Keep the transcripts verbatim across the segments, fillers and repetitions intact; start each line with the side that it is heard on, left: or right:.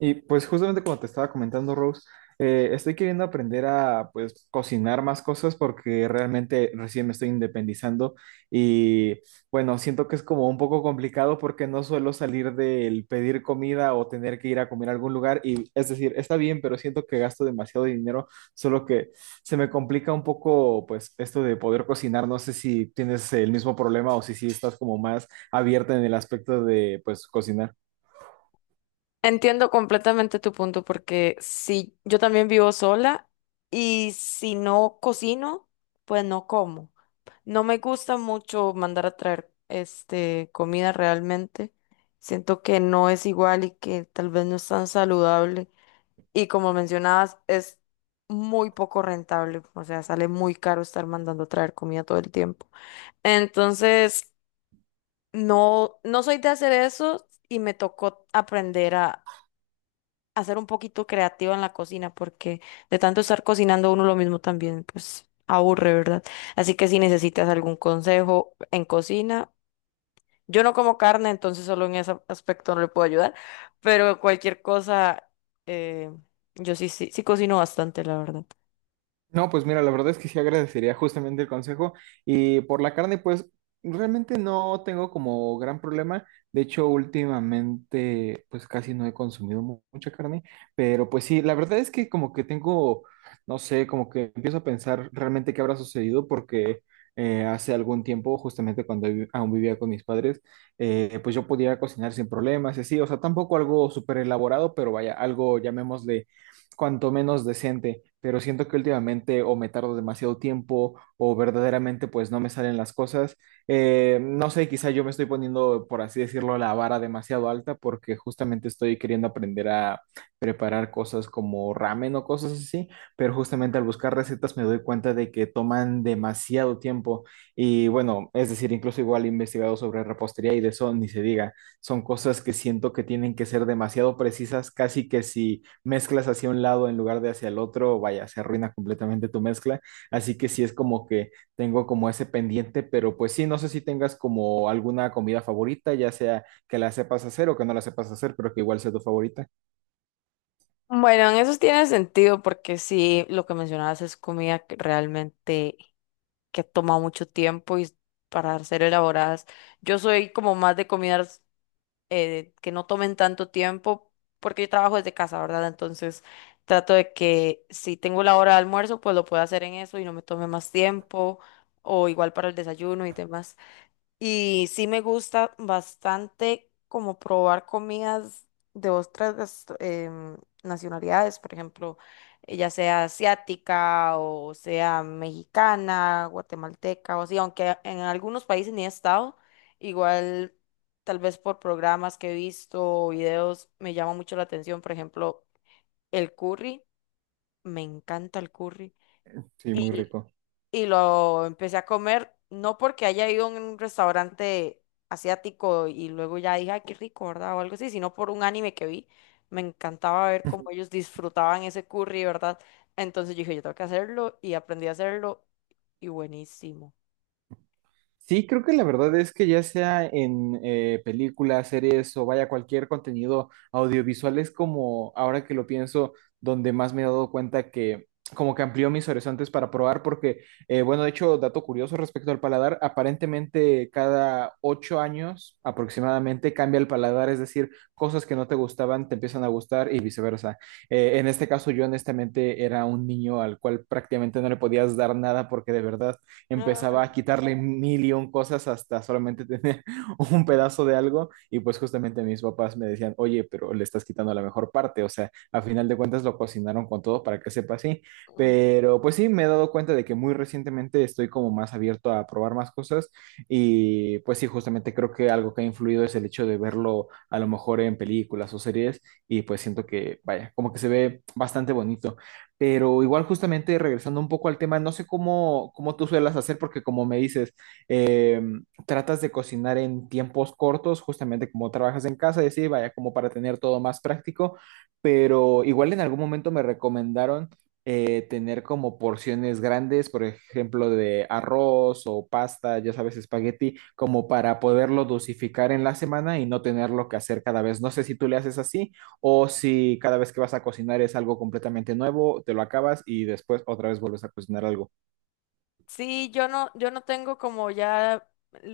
right: Y pues justamente como te estaba comentando, Rose, eh, estoy queriendo aprender a pues cocinar más cosas porque realmente recién me estoy independizando y bueno, siento que es como un poco complicado porque no suelo salir del pedir comida o tener que ir a comer a algún lugar y es decir, está bien, pero siento que gasto demasiado dinero, solo que se me complica un poco pues esto de poder cocinar. No sé si tienes el mismo problema o si sí estás como más abierta en el aspecto de pues cocinar.
left: Entiendo completamente tu punto porque si yo también vivo sola y si no cocino, pues no como. No me gusta mucho mandar a traer este comida realmente. Siento que no es igual y que tal vez no es tan saludable. Y como mencionabas, es muy poco rentable. O sea, sale muy caro estar mandando a traer comida todo el tiempo. Entonces, no, no soy de hacer eso y me tocó aprender a ser un poquito creativa en la cocina, porque de tanto estar cocinando uno lo mismo también, pues aburre, ¿verdad? Así que si necesitas algún consejo en cocina, yo no como carne, entonces solo en ese aspecto no le puedo ayudar, pero cualquier cosa, eh, yo sí, sí, sí cocino bastante, la verdad.
right: No, pues mira, la verdad es que sí agradecería justamente el consejo. Y por la carne, pues realmente no tengo como gran problema. De hecho, últimamente, pues casi no he consumido mu- mucha carne. Pero pues sí, la verdad es que como que tengo, no sé, como que empiezo a pensar realmente qué habrá sucedido porque eh, hace algún tiempo, justamente cuando vi- aún vivía con mis padres, eh, pues yo podía cocinar sin problemas y así. O sea, tampoco algo súper elaborado, pero vaya, algo llamémosle cuanto menos decente, pero siento que últimamente o me tardo demasiado tiempo o verdaderamente pues no me salen las cosas. Eh, no sé, quizá yo me estoy poniendo, por así decirlo, la vara demasiado alta porque justamente estoy queriendo aprender a preparar cosas como ramen o cosas así, pero justamente al buscar recetas me doy cuenta de que toman demasiado tiempo y bueno, es decir, incluso igual he investigado sobre repostería y de eso ni se diga, son cosas que siento que tienen que ser demasiado precisas, casi que si mezclas hacia un lado en lugar de hacia el otro, vaya, se arruina completamente tu mezcla. Así que sí es como que tengo como ese pendiente, pero pues sí, no sé si tengas como alguna comida favorita, ya sea que la sepas hacer o que no la sepas hacer, pero que igual sea tu favorita.
left: Bueno, en eso tiene sentido, porque sí, lo que mencionabas es comida que realmente que toma mucho tiempo y para ser elaboradas. Yo soy como más de comidas eh, que no tomen tanto tiempo, porque yo trabajo desde casa, ¿verdad? Entonces trato de que si tengo la hora de almuerzo, pues lo pueda hacer en eso y no me tome más tiempo, o igual para el desayuno y demás. Y sí me gusta bastante como probar comidas de otras gastro- em, nacionalidades, por ejemplo, eh, ya sea asiática o sea mexicana, guatemalteca o así, aunque en algunos países ni he estado, igual tal vez por programas que he visto o videos me llama mucho la atención, por ejemplo, el curry, me encanta el curry
right: Sí, muy rico.
left: y lo empecé a comer, no porque haya ido a un restaurante asiático y luego ya dije, ay, qué rico, ¿verdad? O algo así, sino por un anime que vi. Me encantaba ver cómo ellos disfrutaban ese curry, ¿verdad? Entonces yo dije, yo tengo que hacerlo y aprendí a hacerlo y buenísimo.
right: Sí, creo que la verdad es que ya sea en eh, películas, series o vaya cualquier contenido audiovisual es como, ahora que lo pienso, donde más me he dado cuenta que como que amplió mis horizontes para probar porque, eh, bueno, de hecho, dato curioso respecto al paladar, aparentemente cada ocho años aproximadamente cambia el paladar, es decir, cosas que no te gustaban te empiezan a gustar y viceversa. Eh, en este caso yo honestamente era un niño al cual prácticamente no le podías dar nada porque de verdad empezaba
left: Ay.
right: a quitarle mil y un cosas hasta solamente tener un pedazo de algo. Y pues justamente mis papás me decían, oye, pero le estás quitando la mejor parte. O sea, a final de cuentas lo cocinaron con todo para que sepa así. Pero pues sí, me he dado cuenta de que muy recientemente estoy como más abierto a probar más cosas. Y pues sí, justamente creo que algo que ha influido es el hecho de verlo a lo mejor en películas o series. Y pues siento que, vaya, como que se ve bastante bonito. Pero igual justamente regresando un poco al tema, no sé cómo, cómo tú suelas hacer, porque como me dices, eh, tratas de cocinar en tiempos cortos, justamente como trabajas en casa, y así, vaya, como para tener todo más práctico, pero igual en algún momento me recomendaron eh, tener como porciones grandes, por ejemplo, de arroz o pasta, ya sabes, espagueti, como para poderlo dosificar en la semana y no tenerlo que hacer cada vez. No sé si tú le haces así o si cada vez que vas a cocinar es algo completamente nuevo, te lo acabas y después otra vez vuelves a cocinar algo.
left: Sí, yo no, yo no tengo como ya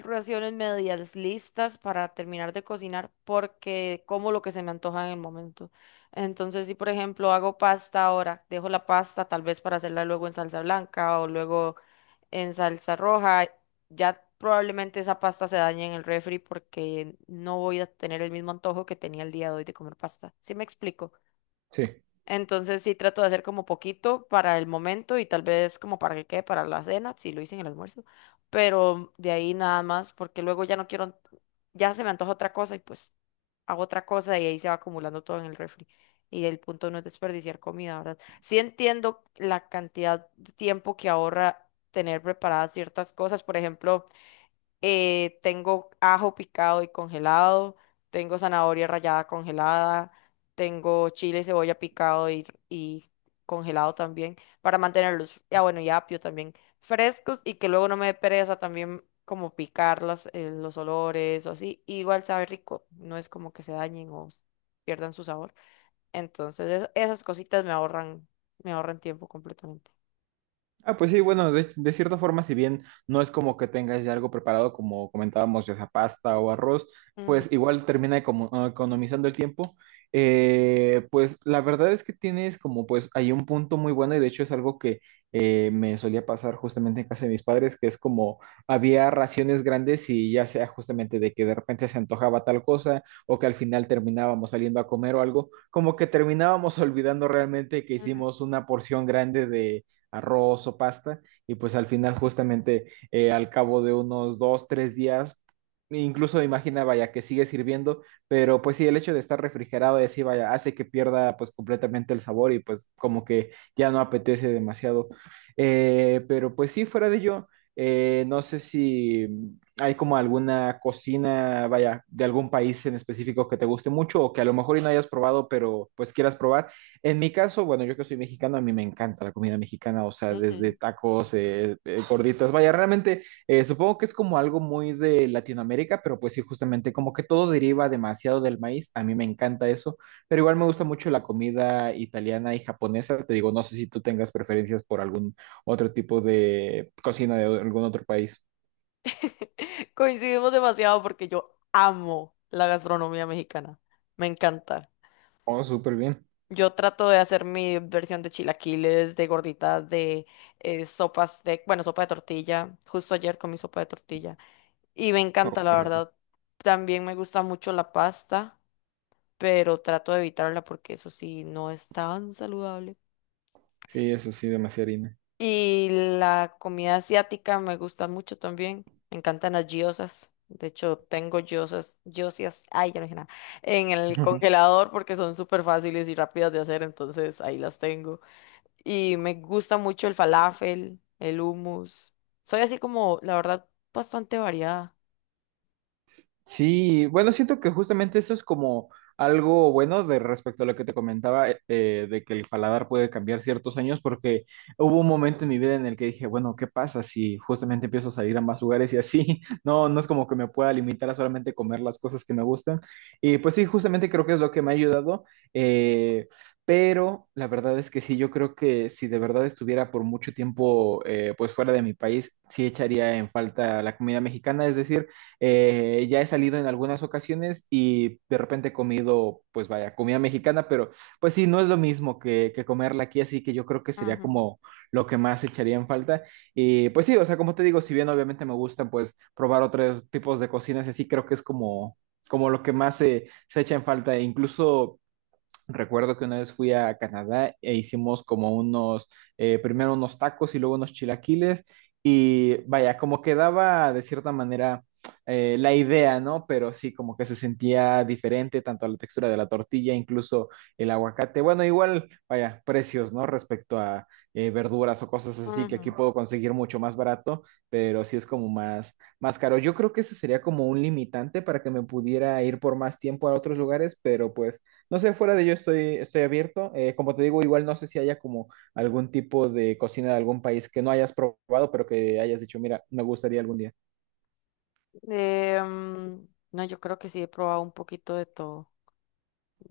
left: raciones medias listas para terminar de cocinar porque como lo que se me antoja en el momento. Entonces, si por ejemplo hago pasta ahora, dejo la pasta tal vez para hacerla luego en salsa blanca o luego en salsa roja, ya probablemente esa pasta se dañe en el refri porque no voy a tener el mismo antojo que tenía el día de hoy de comer pasta. ¿Sí me explico?
right: Sí.
left: Entonces sí trato de hacer como poquito para el momento y tal vez como para que quede para la cena, si lo hice en el almuerzo, pero de ahí nada más, porque luego ya no quiero, ya se me antoja otra cosa y pues hago otra cosa y ahí se va acumulando todo en el refri. Y el punto no es desperdiciar comida, ¿verdad? Sí entiendo la cantidad de tiempo que ahorra tener preparadas ciertas cosas, por ejemplo eh, tengo ajo picado y congelado, tengo zanahoria rallada congelada, tengo chile y cebolla picado y, y congelado también para mantenerlos, ya bueno, y apio también, frescos y que luego no me dé pereza también como picar las, eh, los olores o así, y igual sabe rico, no es como que se dañen o s- pierdan su sabor. Entonces, eso- esas cositas me ahorran, me ahorran tiempo completamente.
right: Ah, pues sí, bueno, de, de cierta forma, si bien no es como que tengas ya algo preparado, como comentábamos, ya sea pasta o arroz,
left: Ujú,
right: pues igual termina econo- ah, economizando el tiempo. Eh, pues la verdad es que tienes como pues hay un punto muy bueno y de hecho es algo que eh, me solía pasar justamente en casa de mis padres, que es como había raciones grandes y ya sea justamente de que de repente se antojaba tal cosa o que al final terminábamos saliendo a comer o algo, como que terminábamos olvidando realmente que hicimos una porción grande de arroz o pasta, y pues al final justamente eh, al cabo de unos dos, tres días, incluso imaginaba ya que sigue sirviendo, pero pues sí, el hecho de estar refrigerado y así, vaya, hace que pierda pues completamente el sabor y pues como que ya no apetece demasiado. Eh, pero pues sí, fuera de ello, eh, no sé si hay como alguna cocina, vaya, de algún país en específico que te guste mucho o que a lo mejor y no hayas probado, pero pues quieras probar. En mi caso, bueno, yo que soy mexicano, a mí me encanta la comida mexicana, o sea,
left: ujú,
right: desde
left: ujú.
right: tacos, eh, eh, gorditas, vaya, realmente eh, supongo que es como algo muy de Latinoamérica, pero pues sí, justamente como que todo deriva demasiado del maíz, a mí me encanta eso, pero igual me gusta mucho la comida italiana y japonesa, te digo, no sé si tú tengas preferencias por algún otro tipo de cocina de algún otro país.
left: Coincidimos demasiado porque yo amo la gastronomía mexicana. Me encanta.
right: Oh, súper bien.
left: Yo trato de hacer mi versión de chilaquiles, de gorditas, de eh, sopas de, bueno, sopa de tortilla. Justo ayer comí sopa de tortilla. Y me
right: Oh,
left: encanta,
right: qué
left: la
right: rico.
left: verdad. También me gusta mucho la pasta, pero trato de evitarla porque eso sí, no es tan saludable.
right: Sí, eso sí, demasiada harina.
left: Y la comida asiática me gusta mucho también. Me encantan las gyozas. De hecho, tengo gyozas, gyozas, ay, ya no dije nada, en el congelador porque son súper fáciles y rápidas de hacer, entonces ahí las tengo. Y me gusta mucho el falafel, el hummus. Soy así como, la verdad, bastante variada.
right: Sí, bueno, siento que justamente eso es como algo bueno de respecto a lo que te comentaba, eh, eh, de que el paladar puede cambiar ciertos años, porque hubo un momento en mi vida en el que dije, bueno, ¿qué pasa si justamente empiezo a salir a más lugares y así? No, no es como que me pueda limitar a solamente comer las cosas que me gustan. Y pues sí, justamente creo que es lo que me ha ayudado. eh, pero la verdad es que sí, yo creo que si de verdad estuviera por mucho tiempo eh, pues fuera de mi país, sí echaría en falta la comida mexicana, es decir... Eh, ya he salido en algunas ocasiones y de repente he comido, pues vaya, comida mexicana, pero pues sí, no es lo mismo que, que comerla aquí, así que yo creo que sería
left: Ujú,
right: como lo que más echaría en falta. Y pues sí, o sea, como te digo, si bien obviamente me gustan, pues probar otros tipos de cocinas, así creo que es como, como lo que más se, se echa en falta. E incluso recuerdo que una vez fui a Canadá e hicimos como unos, eh, primero unos tacos y luego unos chilaquiles y vaya, como quedaba de cierta manera eh, la idea, ¿no? Pero sí, como que se sentía diferente tanto a la textura de la tortilla, incluso el aguacate. Bueno, igual, vaya, precios, ¿no? Respecto a eh, verduras o cosas así que aquí
left: ujú.
right: puedo conseguir mucho más barato, pero sí es como más, más caro. Yo creo que ese sería como un limitante para que me pudiera ir por más tiempo a otros lugares, pero pues no sé, fuera de ello estoy, estoy abierto. Eh, como te digo, igual no sé si haya como algún tipo de cocina de algún país que no hayas probado, pero que hayas dicho, mira, me gustaría algún día.
left: Eh, mm, no, yo creo que sí he probado un poquito de todo,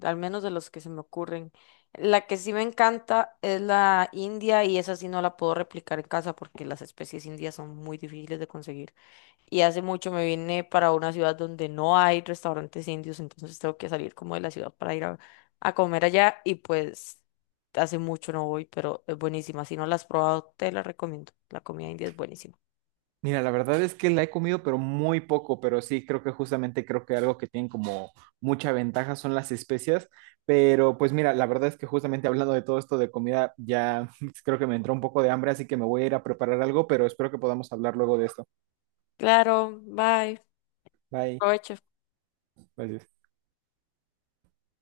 left: al menos de los que se me ocurren. La que sí me encanta es la india y esa sí no la puedo replicar en casa porque las especies indias son muy difíciles de conseguir. Y hace mucho me vine para una ciudad donde no hay restaurantes indios, entonces tengo que salir como de la ciudad para ir a, a comer allá y pues hace mucho no voy, pero es buenísima. Si no la has probado, te la recomiendo. La comida india es buenísima.
right: Mira, la verdad es que la he comido, pero muy poco, pero sí, creo que justamente creo que algo que tienen como mucha ventaja son las especias, pero pues mira, la verdad es que justamente hablando de todo esto de comida, ya creo que me entró un poco de hambre, así que me voy a ir a preparar algo, pero espero que podamos hablar luego de esto.
left: Claro, bye.
right: Bye.
left: Provecho.
right: Gracias.